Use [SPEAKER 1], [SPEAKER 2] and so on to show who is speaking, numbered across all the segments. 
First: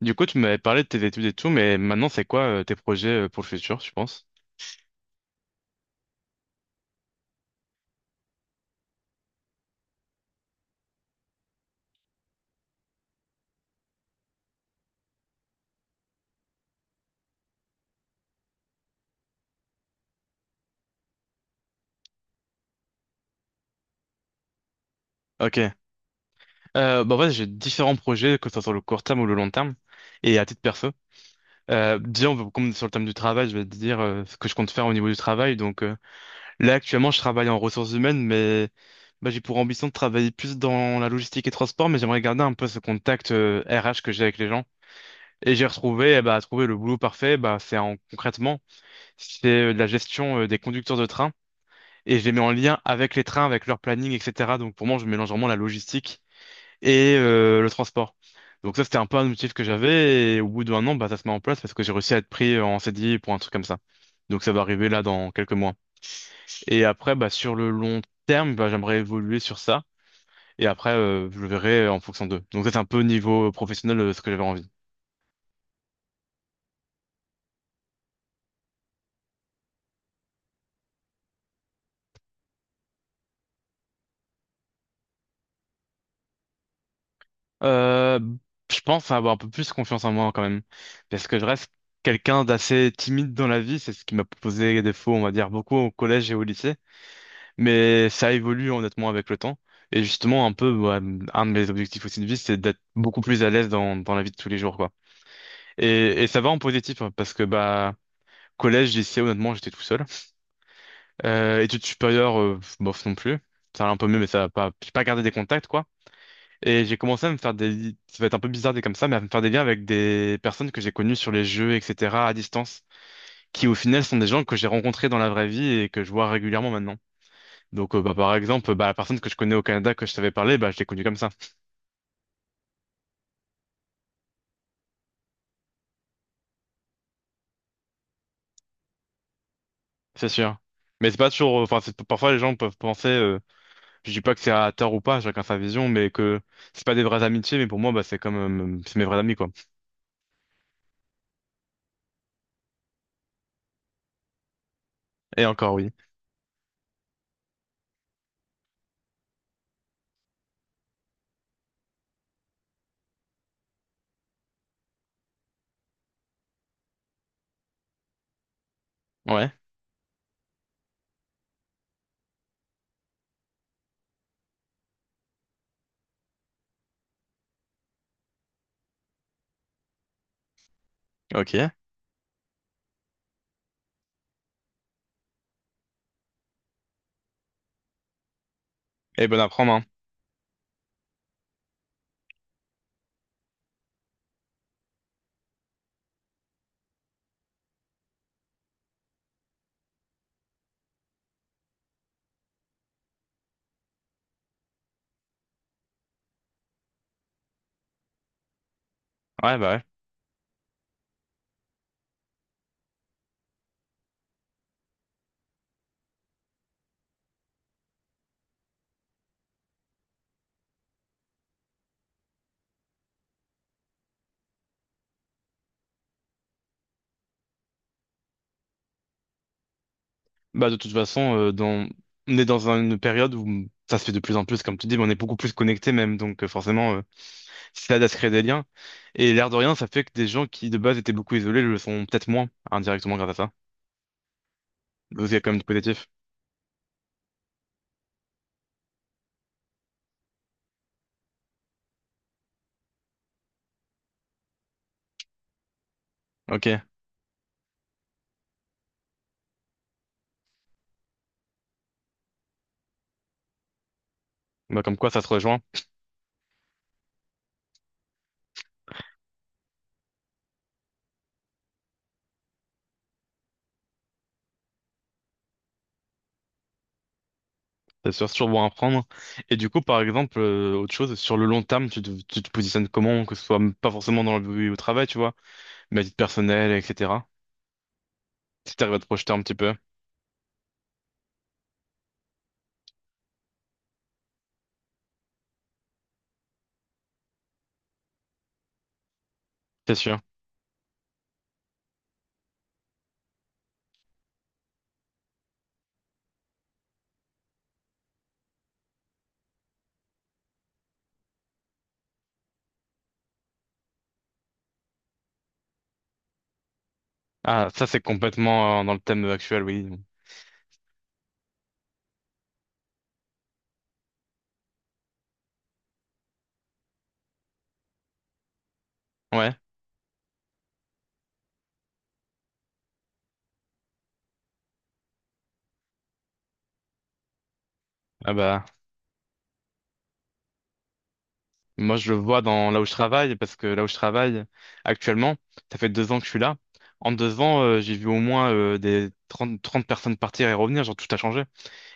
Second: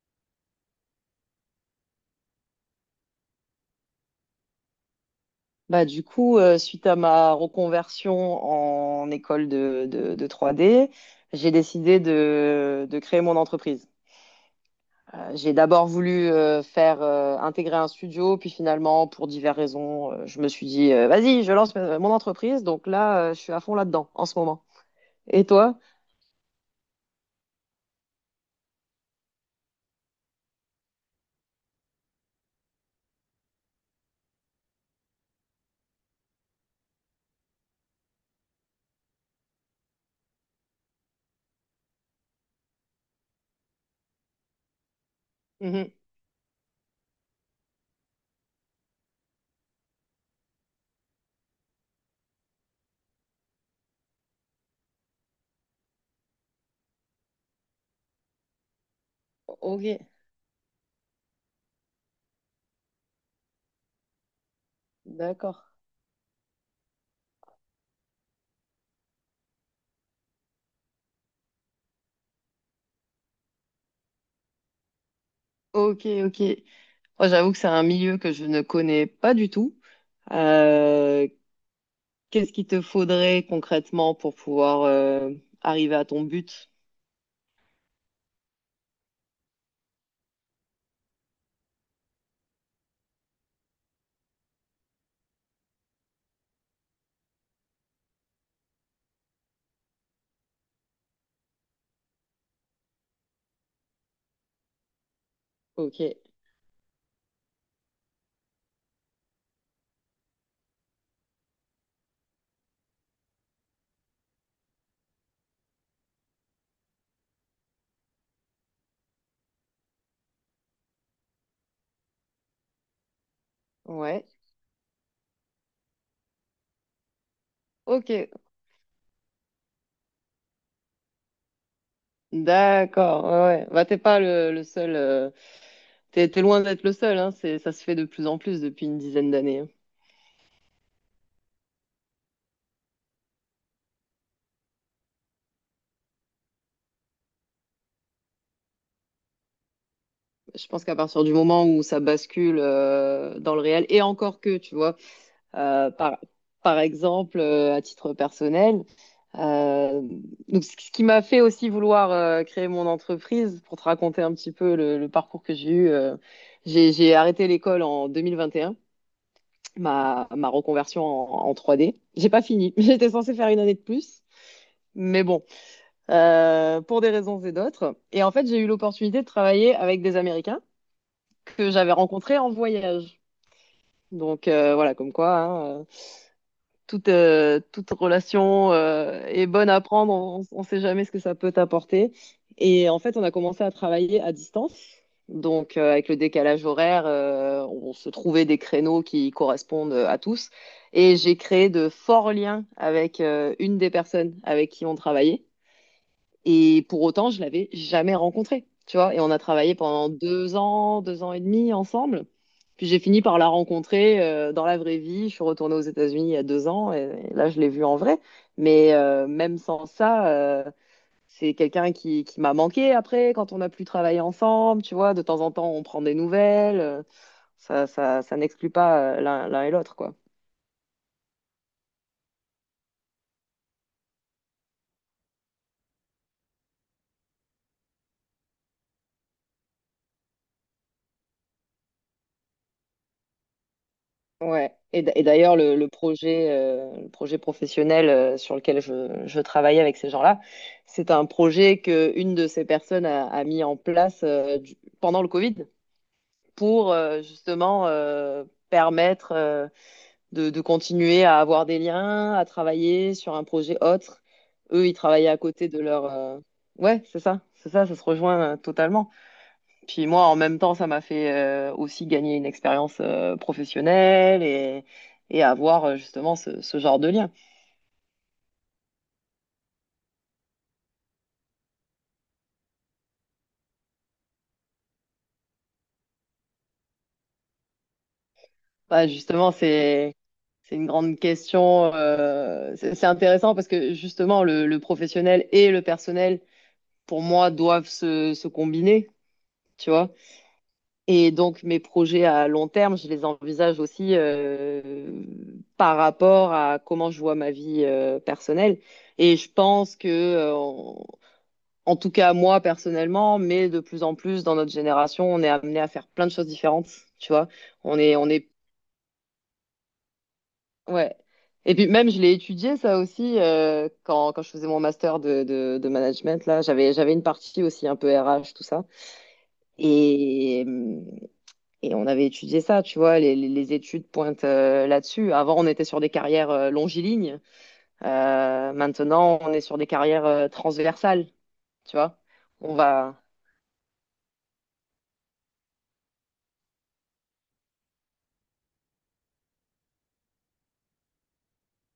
[SPEAKER 1] Du coup, tu m'avais parlé de tes études et tout, mais maintenant, c'est quoi tes projets pour le futur, tu penses?
[SPEAKER 2] Suite à ma reconversion en école de 3D, j'ai décidé de créer mon entreprise. J'ai d'abord voulu faire intégrer un studio, puis finalement, pour diverses raisons, je me suis dit, vas-y, je lance mon entreprise. Donc là, je suis à fond là-dedans en ce moment. Et
[SPEAKER 1] Ok.
[SPEAKER 2] toi?
[SPEAKER 1] Bah, en fait, j'ai différents projets, que ce soit sur le court terme ou le long terme, et à titre perso. Déjà, comme sur le thème du travail, je vais te dire ce que je compte faire au niveau du travail. Donc, là, actuellement, je travaille en ressources humaines, mais bah, j'ai pour ambition de travailler plus dans la logistique et transport, mais j'aimerais garder un peu ce contact RH que j'ai avec les gens. Et j'ai
[SPEAKER 2] Mhm.
[SPEAKER 1] retrouvé, eh bah, trouver le boulot parfait, bah, c'est en concrètement, c'est de la gestion des conducteurs de train. Et je les mets en lien avec les trains, avec leur planning, etc. Donc pour moi, je mélange vraiment la logistique et le transport. Donc ça, c'était un peu un objectif que
[SPEAKER 2] Ok,
[SPEAKER 1] j'avais et au bout d'un an, bah, ça se met en place parce que j'ai réussi à être pris en CDI pour un truc comme ça. Donc ça va arriver là dans quelques
[SPEAKER 2] d'accord.
[SPEAKER 1] mois. Et après, bah, sur le long terme, bah, j'aimerais évoluer sur ça. Et après, je verrai en fonction d'eux. Donc ça, c'est un peu au niveau professionnel ce que j'avais envie.
[SPEAKER 2] Ok, ok. Moi, j'avoue que c'est un milieu que je ne connais pas du tout. Euh, Qu'est-ce qu'il te faudrait concrètement pour pouvoir arriver à ton but?
[SPEAKER 1] Euh, je pense avoir un peu plus confiance en moi quand même, parce que je reste quelqu'un d'assez timide dans la vie, c'est ce qui m'a posé défaut, on va dire, beaucoup au collège et au lycée, mais ça évolue honnêtement avec le temps. Et justement, un peu, ouais, un de mes objectifs aussi de vie, c'est d'être beaucoup plus à l'aise dans la vie de tous les jours, quoi.
[SPEAKER 2] Ok,
[SPEAKER 1] Et ça va en positif, hein, parce que bah collège, lycée, honnêtement, j'étais tout seul. Études supérieures, bof non plus. Ça allait un peu mieux, mais ça a pas, j'ai pas gardé des contacts, quoi. Et j'ai commencé à me faire des, ça va être un peu bizarre dit comme ça, mais à me faire des liens avec des personnes que j'ai connues sur les jeux, etc., à distance, qui au final sont
[SPEAKER 2] ouais,
[SPEAKER 1] des gens que j'ai rencontrés dans la vraie vie et que je vois régulièrement maintenant. Donc
[SPEAKER 2] ok,
[SPEAKER 1] bah, par exemple, bah, la personne que je connais au Canada, que je t'avais parlé, bah, je l'ai connue comme ça,
[SPEAKER 2] d'accord, ouais, ouais. Bah, t'es pas le seul, t'es loin d'être le seul, hein, c'est, ça se fait de plus en plus depuis une dizaine d'années. Hein.
[SPEAKER 1] c'est sûr. Mais c'est pas toujours, enfin, parfois les gens peuvent penser, je dis pas que c'est à tort ou pas, chacun sa vision, mais que c'est pas des vraies amitiés, mais pour moi, bah, c'est comme, c'est mes vrais amis, quoi.
[SPEAKER 2] Je pense qu'à partir du moment où ça bascule dans le réel, et encore que, tu vois,
[SPEAKER 1] Et encore, oui.
[SPEAKER 2] euh, par, par exemple, à titre personnel. Euh, donc, ce qui m'a fait aussi vouloir créer mon entreprise, pour te raconter un petit peu le parcours que j'ai eu, j'ai arrêté l'école en 2021,
[SPEAKER 1] Ouais,
[SPEAKER 2] ma reconversion en 3D. J'ai pas fini, j'étais censée faire une année de plus, mais bon, pour des raisons et d'autres. Et en fait, j'ai eu l'opportunité de travailler avec des Américains que
[SPEAKER 1] ok.
[SPEAKER 2] j'avais rencontrés en voyage. Donc voilà, comme quoi, hein, toute relation
[SPEAKER 1] Et bon
[SPEAKER 2] est
[SPEAKER 1] à
[SPEAKER 2] bonne
[SPEAKER 1] prendre,
[SPEAKER 2] à
[SPEAKER 1] hein.
[SPEAKER 2] prendre, on ne sait jamais ce que ça peut t'apporter. Et en fait, on a commencé à travailler à distance. Donc, avec le décalage horaire, on se trouvait des créneaux qui correspondent à tous. Et j'ai créé de forts liens avec une des personnes avec qui on travaillait. Et pour autant, je l'avais jamais rencontrée, tu vois. Et on a travaillé
[SPEAKER 1] Ouais.
[SPEAKER 2] pendant deux ans et demi ensemble. Puis j'ai fini par la rencontrer dans la vraie vie. Je suis retournée aux États-Unis il y a deux ans et là, je l'ai vue en vrai. Mais même sans ça, c'est quelqu'un qui m'a manqué après, quand on n'a plus travaillé ensemble, tu vois. De temps en temps, on prend des nouvelles. Ça n'exclut pas l'un et l'autre, quoi.
[SPEAKER 1] Bah, de toute façon, on est dans une période où ça se fait de plus en plus, comme tu dis, mais on est beaucoup plus connectés même, donc forcément, ça aide à se créer des liens. Et l'air de rien, ça fait que des gens qui de base étaient beaucoup isolés le sont peut-être moins, indirectement grâce à ça.
[SPEAKER 2] Ouais. Et
[SPEAKER 1] Donc il y a quand
[SPEAKER 2] d'ailleurs,
[SPEAKER 1] même du positif.
[SPEAKER 2] le projet professionnel sur lequel je travaille avec ces gens-là, c'est un projet que une de ces personnes a mis en place pendant le Covid
[SPEAKER 1] Ok,
[SPEAKER 2] pour justement permettre de continuer à avoir des liens, à travailler sur un projet autre.
[SPEAKER 1] bah
[SPEAKER 2] Eux, ils
[SPEAKER 1] comme quoi ça se
[SPEAKER 2] travaillaient à
[SPEAKER 1] rejoint,
[SPEAKER 2] côté de leur. Ouais, c'est ça, ça se rejoint totalement. Puis moi, en même temps, ça m'a fait aussi gagner une expérience professionnelle et avoir justement ce genre de lien.
[SPEAKER 1] c'est sûr, c'est toujours bon à prendre. Et du coup, par exemple, autre chose, sur le long terme, tu te positionnes comment, que ce soit pas forcément dans le au travail, tu vois, mais à titre personnel, etc. Si t'arrives à te
[SPEAKER 2] Bah,
[SPEAKER 1] projeter un
[SPEAKER 2] justement,
[SPEAKER 1] petit peu,
[SPEAKER 2] c'est une grande question. C'est intéressant parce que justement, le professionnel et le personnel, pour moi, doivent se combiner, tu
[SPEAKER 1] c'est
[SPEAKER 2] vois.
[SPEAKER 1] sûr.
[SPEAKER 2] Et donc, mes projets à long terme, je les envisage aussi par rapport à comment je vois ma vie personnelle. Et je pense que en tout cas moi personnellement, mais de plus en plus dans notre génération, on est amené à faire plein de choses différentes, tu vois.
[SPEAKER 1] Ah, ça
[SPEAKER 2] On
[SPEAKER 1] c'est
[SPEAKER 2] est, on est,
[SPEAKER 1] complètement dans le thème actuel, oui.
[SPEAKER 2] ouais. Et puis même, je l'ai étudié ça aussi quand je faisais mon master de management là, j'avais une partie aussi un peu RH tout ça
[SPEAKER 1] Ouais,
[SPEAKER 2] et et on avait étudié ça, tu vois, les études pointent là-dessus. Avant, on était sur des carrières longilignes.
[SPEAKER 1] ah bah,
[SPEAKER 2] Maintenant on est sur des carrières transversales, tu
[SPEAKER 1] moi je le
[SPEAKER 2] vois.
[SPEAKER 1] vois dans
[SPEAKER 2] On
[SPEAKER 1] là où je
[SPEAKER 2] va
[SPEAKER 1] travaille, parce que là où je travaille actuellement, ça fait 2 ans que je suis là. En 2 ans, j'ai vu au moins des trente personnes partir et revenir, genre tout a changé.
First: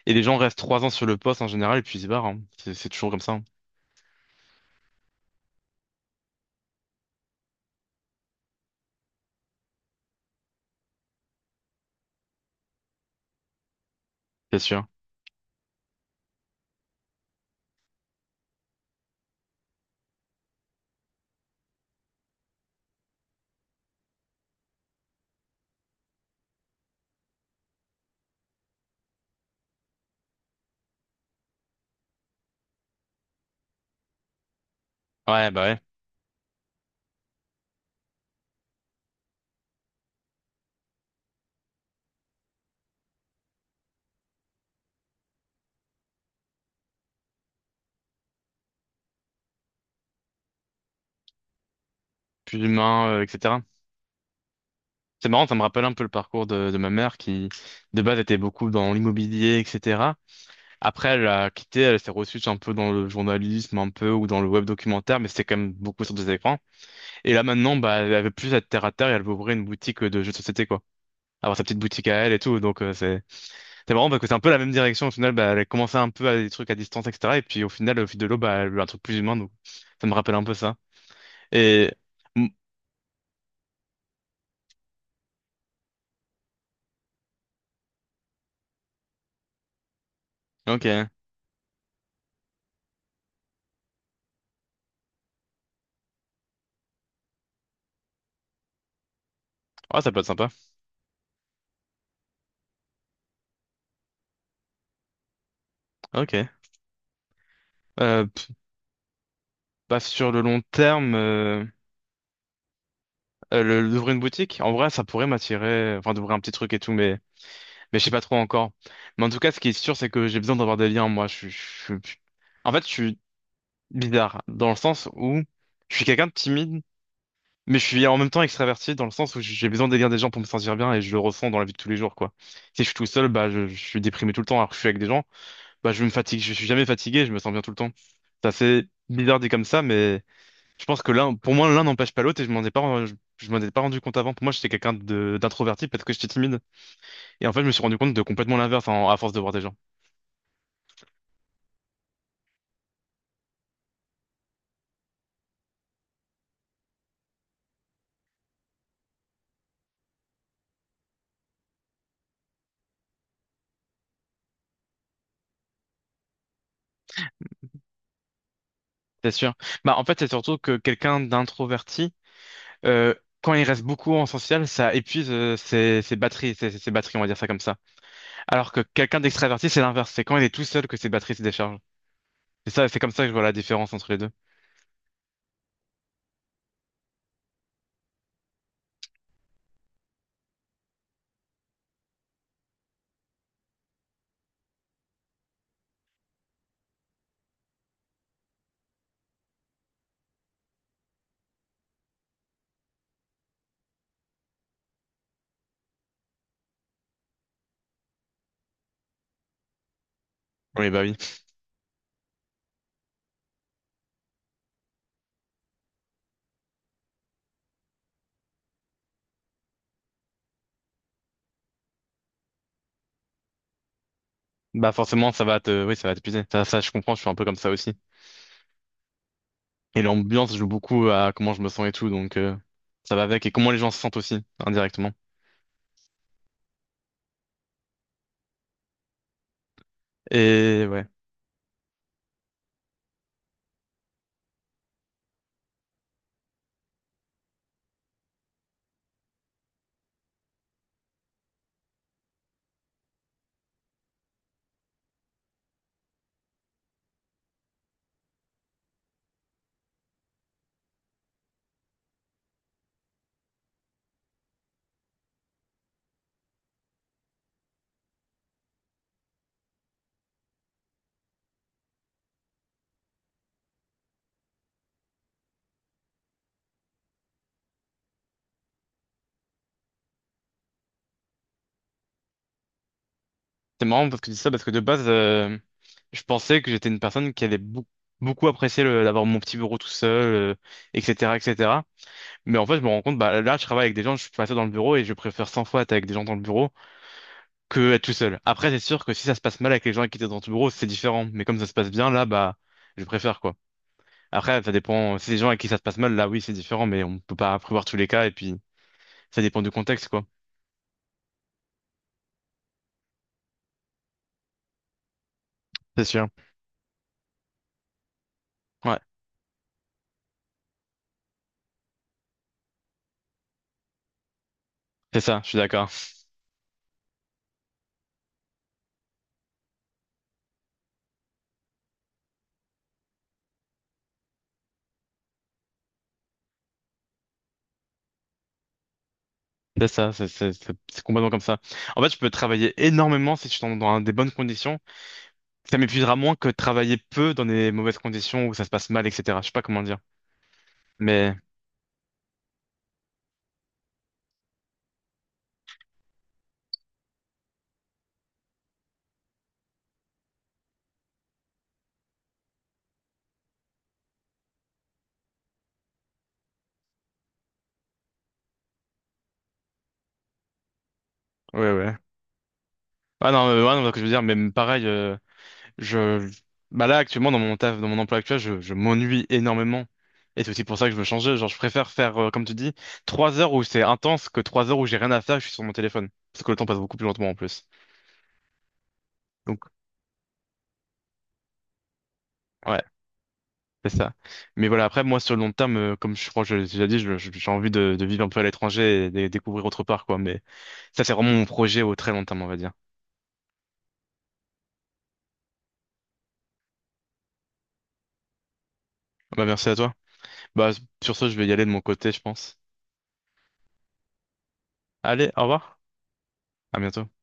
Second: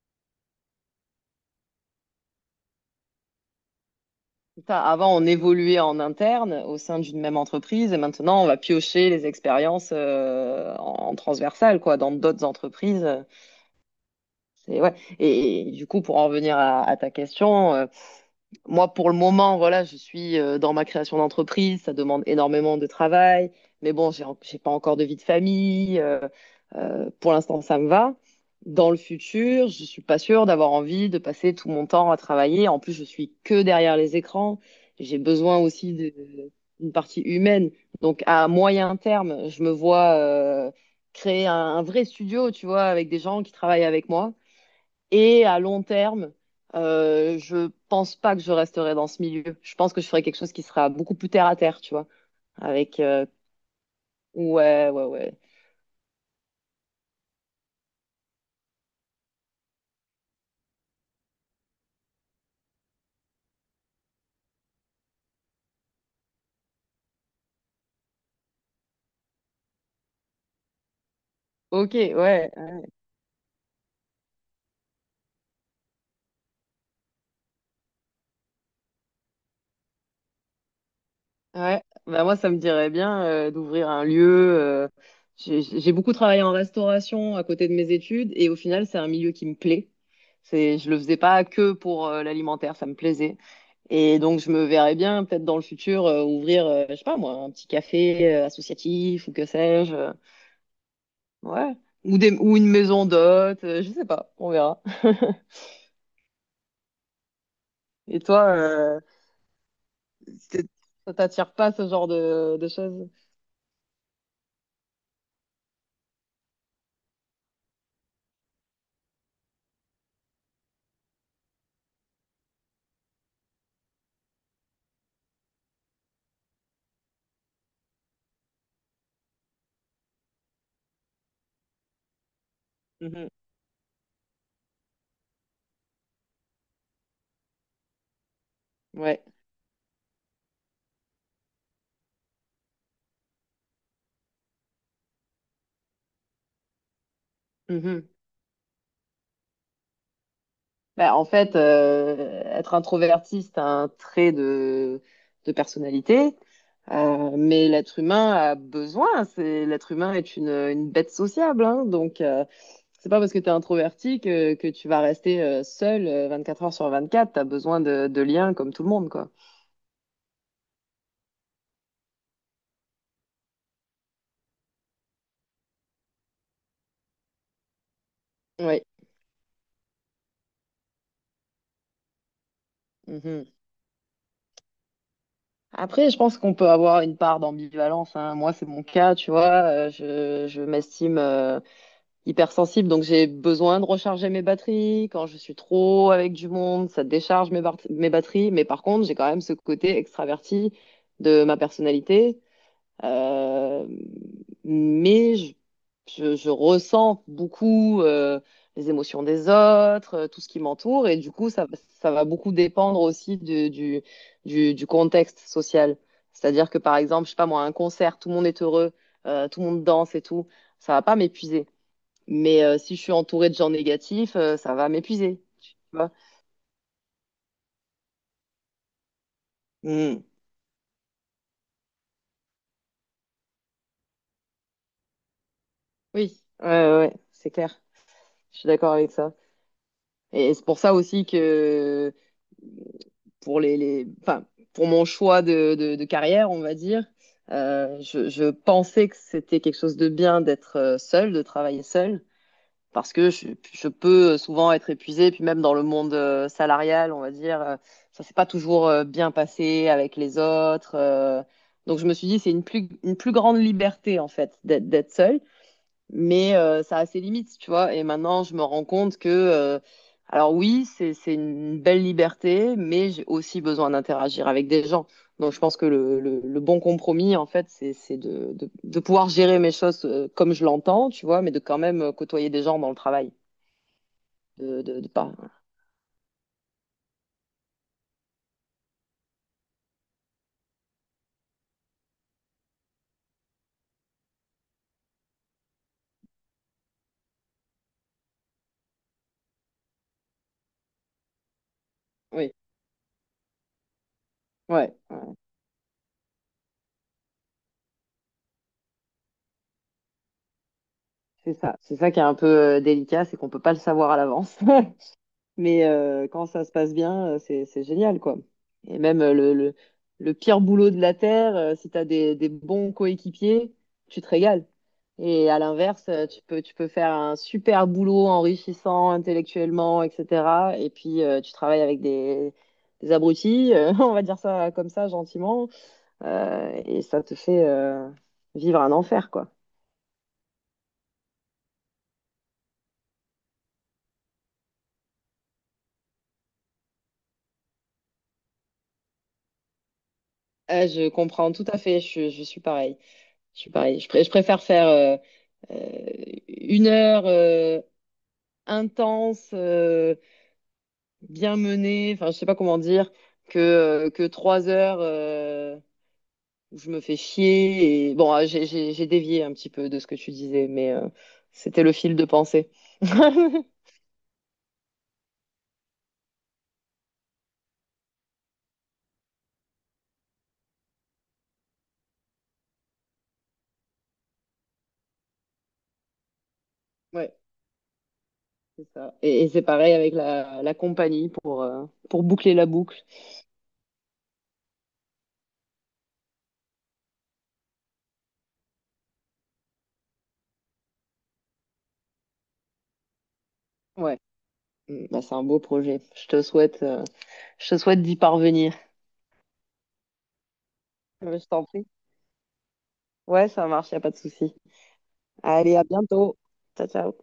[SPEAKER 1] Et les gens restent 3 ans sur le poste en général et puis ils se barrent, hein. C'est toujours comme ça, hein.
[SPEAKER 2] C'est ça. Avant, on évoluait en interne au sein d'une même entreprise et maintenant, on va piocher les expériences en transversal, quoi, dans d'autres entreprises.
[SPEAKER 1] C'est
[SPEAKER 2] C'est,
[SPEAKER 1] sûr.
[SPEAKER 2] ouais. Et du coup, pour en revenir à ta question, moi, pour le moment, voilà, je suis dans ma création d'entreprise. Ça demande énormément de travail. Mais bon, j'ai pas encore de vie de famille. Pour l'instant, ça me va. Dans le futur, je suis pas sûre d'avoir envie de passer tout mon temps à travailler. En plus, je suis que derrière les écrans. J'ai
[SPEAKER 1] Ouais,
[SPEAKER 2] besoin
[SPEAKER 1] bah ouais,
[SPEAKER 2] aussi d'une partie humaine. Donc, à moyen terme, je me vois créer un vrai studio, tu vois, avec des gens qui travaillent avec moi et à long terme, je pense pas que je resterai dans ce milieu. Je pense que je ferai quelque chose qui sera beaucoup plus terre à terre, tu vois.
[SPEAKER 1] plus
[SPEAKER 2] Avec
[SPEAKER 1] humain, etc.
[SPEAKER 2] Ouais, ouais,
[SPEAKER 1] C'est
[SPEAKER 2] ouais.
[SPEAKER 1] marrant, ça me rappelle un peu le parcours de ma mère qui, de base, était beaucoup dans l'immobilier, etc. Après, elle a quitté, elle s'est reçue un peu dans le journalisme, un peu, ou dans le web documentaire, mais c'était quand même beaucoup sur des écrans. Et là maintenant, bah, elle veut plus être terre à terre et elle veut ouvrir une boutique de jeux de société, quoi. Avoir sa petite
[SPEAKER 2] Ok,
[SPEAKER 1] boutique à elle et
[SPEAKER 2] ouais,
[SPEAKER 1] tout. Donc c'est marrant parce que c'est un peu la même direction. Au final, bah, elle commençait un peu à des trucs à distance, etc. Et puis au final, au fil de l'eau, bah, elle veut un truc plus humain. Donc ça me rappelle un peu ça.
[SPEAKER 2] ouais.
[SPEAKER 1] Et
[SPEAKER 2] Bah moi,
[SPEAKER 1] mm,
[SPEAKER 2] ça me dirait bien d'ouvrir un lieu. J'ai beaucoup travaillé en restauration à côté de mes études et au final, c'est un milieu qui me plaît. C'est, je le
[SPEAKER 1] ok,
[SPEAKER 2] faisais pas que pour l'alimentaire, ça me plaisait. Et donc, je me verrais bien peut-être dans le futur ouvrir, je sais pas moi, un petit café associatif ou que sais-je.
[SPEAKER 1] ah ça peut être sympa.
[SPEAKER 2] Ouais. Ou une maison d'hôte, je sais pas, on verra.
[SPEAKER 1] Ok.
[SPEAKER 2] Et
[SPEAKER 1] Euh,
[SPEAKER 2] toi,
[SPEAKER 1] pff, bah, sur le long
[SPEAKER 2] c'est-
[SPEAKER 1] terme,
[SPEAKER 2] ça t'attire pas ce genre de choses?
[SPEAKER 1] d'ouvrir une boutique, en vrai, ça pourrait m'attirer. Enfin, d'ouvrir un petit truc et tout, mais je sais pas trop encore. Mais en tout cas, ce qui est sûr, c'est que j'ai besoin d'avoir des liens. Moi, suis- en fait, bizarre, dans le sens où je suis quelqu'un de timide, mais je suis en même temps extraverti, dans le sens où j'ai besoin d'élire des gens pour me sentir bien et je le ressens dans la vie de tous les jours, quoi. Si je suis tout seul,
[SPEAKER 2] Mhm.
[SPEAKER 1] bah, je suis déprimé tout le temps, alors que je suis avec des gens, bah, je me fatigue, je suis jamais fatigué, je me sens bien tout le temps. C'est assez
[SPEAKER 2] Ouais.
[SPEAKER 1] bizarre dit comme ça, mais je pense que l'un, pour moi, l'un n'empêche pas l'autre et je m'en ai pas, je m'en ai pas rendu compte avant. Pour moi, j'étais quelqu'un d'introverti, parce être que j'étais timide. Et en fait, je me suis rendu
[SPEAKER 2] Mhm.
[SPEAKER 1] compte de complètement l'inverse à force de voir des gens.
[SPEAKER 2] Bah, en fait, être introverti, c'est un trait de personnalité. Mais l'être humain a besoin. L'être humain est une bête sociable, hein. Donc c'est pas parce que tu es introverti que tu vas rester seul 24 heures sur 24. Tu as besoin de liens comme tout le monde, quoi.
[SPEAKER 1] C'est sûr. Bah, en fait, c'est surtout que quelqu'un d'introverti, euh, quand il reste beaucoup en social, ça épuise ses batteries, ses batteries, on va dire ça comme ça. Alors que
[SPEAKER 2] Oui.
[SPEAKER 1] quelqu'un d'extraverti, c'est l'inverse. C'est quand il est tout seul que ses batteries se déchargent. C'est ça, c'est comme ça que je vois la différence entre les deux.
[SPEAKER 2] Après, je pense qu'on peut avoir une part d'ambivalence, hein. Moi, c'est mon cas, tu vois. Je m'estime hypersensible, donc j'ai besoin de recharger mes batteries. Quand je suis trop avec du monde, ça décharge mes batteries. Mais par contre, j'ai quand même ce côté extraverti de ma personnalité euh, mais je ressens beaucoup les émotions des autres, tout ce qui m'entoure,
[SPEAKER 1] Oui.
[SPEAKER 2] et du coup, ça va beaucoup dépendre aussi du contexte social. C'est-à-dire que, par exemple, je sais pas moi, un concert, tout le monde est heureux, tout le monde danse et tout, ça va pas m'épuiser. Mais si je suis entourée de gens négatifs, ça va
[SPEAKER 1] Bah forcément,
[SPEAKER 2] m'épuiser. Tu
[SPEAKER 1] oui, ça
[SPEAKER 2] vois?
[SPEAKER 1] va t'épuiser. Je comprends, je suis un peu comme ça aussi. Et
[SPEAKER 2] Mm.
[SPEAKER 1] l'ambiance joue beaucoup à comment je me sens et tout, donc ça va avec. Et comment les gens se sentent aussi, indirectement.
[SPEAKER 2] Oui, ouais, ouais, ouais, c'est clair. Je suis d'accord avec ça. Et c'est pour
[SPEAKER 1] Et
[SPEAKER 2] ça
[SPEAKER 1] ouais.
[SPEAKER 2] aussi que pour, les enfin, pour mon choix de carrière, on va dire. Je pensais que c'était quelque chose de bien d'être seul, de travailler seul, parce que je peux souvent être épuisée, puis même dans le monde salarial, on va dire, ça s'est pas toujours bien passé avec les autres. Donc je me suis dit, c'est une plus grande liberté en fait d'être seule mais ça a ses limites, tu vois. Et maintenant, je me rends compte que, alors oui, c'est une belle liberté, mais j'ai aussi besoin d'interagir avec des gens. Donc, je pense que le bon compromis, en fait, c'est de pouvoir gérer mes choses comme je l'entends, tu vois, mais de quand même côtoyer des gens dans le travail.
[SPEAKER 1] C'est marrant parce que tu dis ça parce que de base,
[SPEAKER 2] De pas.
[SPEAKER 1] je pensais que j'étais une personne qui allait beaucoup, beaucoup apprécier d'avoir mon petit bureau tout seul, etc., etc. Mais en fait, je me rends compte, bah là, je travaille avec des gens, je suis pas seul dans le bureau et je préfère 100 fois être avec des gens dans le bureau que être tout seul. Après, c'est sûr que si ça se passe mal avec les gens avec qui étaient dans ton bureau, c'est différent. Mais comme ça se passe bien, là,
[SPEAKER 2] Oui,
[SPEAKER 1] bah, je préfère quoi. Après, ça
[SPEAKER 2] ouais,
[SPEAKER 1] dépend.
[SPEAKER 2] ouais,
[SPEAKER 1] Si c'est des gens avec qui ça se passe mal, là, oui, c'est différent, mais on peut pas prévoir tous les cas et puis ça dépend du contexte, quoi.
[SPEAKER 2] c'est ça. C'est ça qui est un peu délicat, c'est qu'on peut pas le savoir à l'avance. Mais
[SPEAKER 1] C'est sûr.
[SPEAKER 2] quand ça se passe bien, c'est génial, quoi.
[SPEAKER 1] Ouais,
[SPEAKER 2] Et même le pire boulot de la Terre, si tu as des bons coéquipiers, tu te régales.
[SPEAKER 1] c'est ça. Je
[SPEAKER 2] Et
[SPEAKER 1] suis
[SPEAKER 2] à
[SPEAKER 1] d'accord.
[SPEAKER 2] l'inverse, tu peux faire un super boulot enrichissant intellectuellement, etc. Et puis, tu travailles avec des abrutis, on va dire ça comme ça, gentiment, et ça te fait vivre un enfer, quoi.
[SPEAKER 1] C'est ça, c'est complètement comme ça. En fait, je peux travailler énormément si je suis dans des bonnes conditions. Ça m'épuisera moins que travailler peu dans des mauvaises conditions où ça se passe mal, etc. Je sais pas comment dire.
[SPEAKER 2] Ah, je
[SPEAKER 1] Mais,
[SPEAKER 2] comprends tout à fait, je suis pareil. Je suis pareil. Je préfère faire euh, une heure intense, bien menée, enfin je sais pas comment dire, que trois heures où je me fais chier. Bon, ah, j'ai dévié un petit peu de ce que tu disais, mais
[SPEAKER 1] ouais,
[SPEAKER 2] c'était le
[SPEAKER 1] ouais.
[SPEAKER 2] fil de pensée.
[SPEAKER 1] Ah non, ouais, non, ce que je veux dire, mais pareil, je, bah là, actuellement, dans mon taf, dans mon emploi actuel, je m'ennuie énormément. Et c'est aussi pour ça que je veux changer. Genre, je préfère faire, comme tu dis, 3 heures où c'est intense que 3 heures où j'ai rien à faire, je suis sur mon téléphone. Parce que le temps passe beaucoup plus lentement
[SPEAKER 2] Ouais,
[SPEAKER 1] en plus.
[SPEAKER 2] c'est ça. Et c'est
[SPEAKER 1] Donc,
[SPEAKER 2] pareil avec la compagnie pour boucler la
[SPEAKER 1] ouais.
[SPEAKER 2] boucle.
[SPEAKER 1] C'est ça. Mais voilà, après, moi, sur le long terme, comme je crois que je l'ai déjà dit, j'ai envie de vivre un peu à l'étranger et de découvrir autre part, quoi. Mais ça, c'est vraiment mon projet au très long terme, on va dire.
[SPEAKER 2] Ouais, mm, bah, c'est un beau projet. Je te souhaite d'y parvenir.
[SPEAKER 1] Bah, merci à toi. Bah, sur ce, je vais
[SPEAKER 2] Je
[SPEAKER 1] y aller
[SPEAKER 2] t'en
[SPEAKER 1] de mon
[SPEAKER 2] prie.
[SPEAKER 1] côté, je pense.
[SPEAKER 2] Ouais, ça marche, y a pas de souci.
[SPEAKER 1] Allez, au
[SPEAKER 2] Allez,
[SPEAKER 1] revoir.
[SPEAKER 2] à bientôt.
[SPEAKER 1] À
[SPEAKER 2] Ciao,
[SPEAKER 1] bientôt.
[SPEAKER 2] ciao.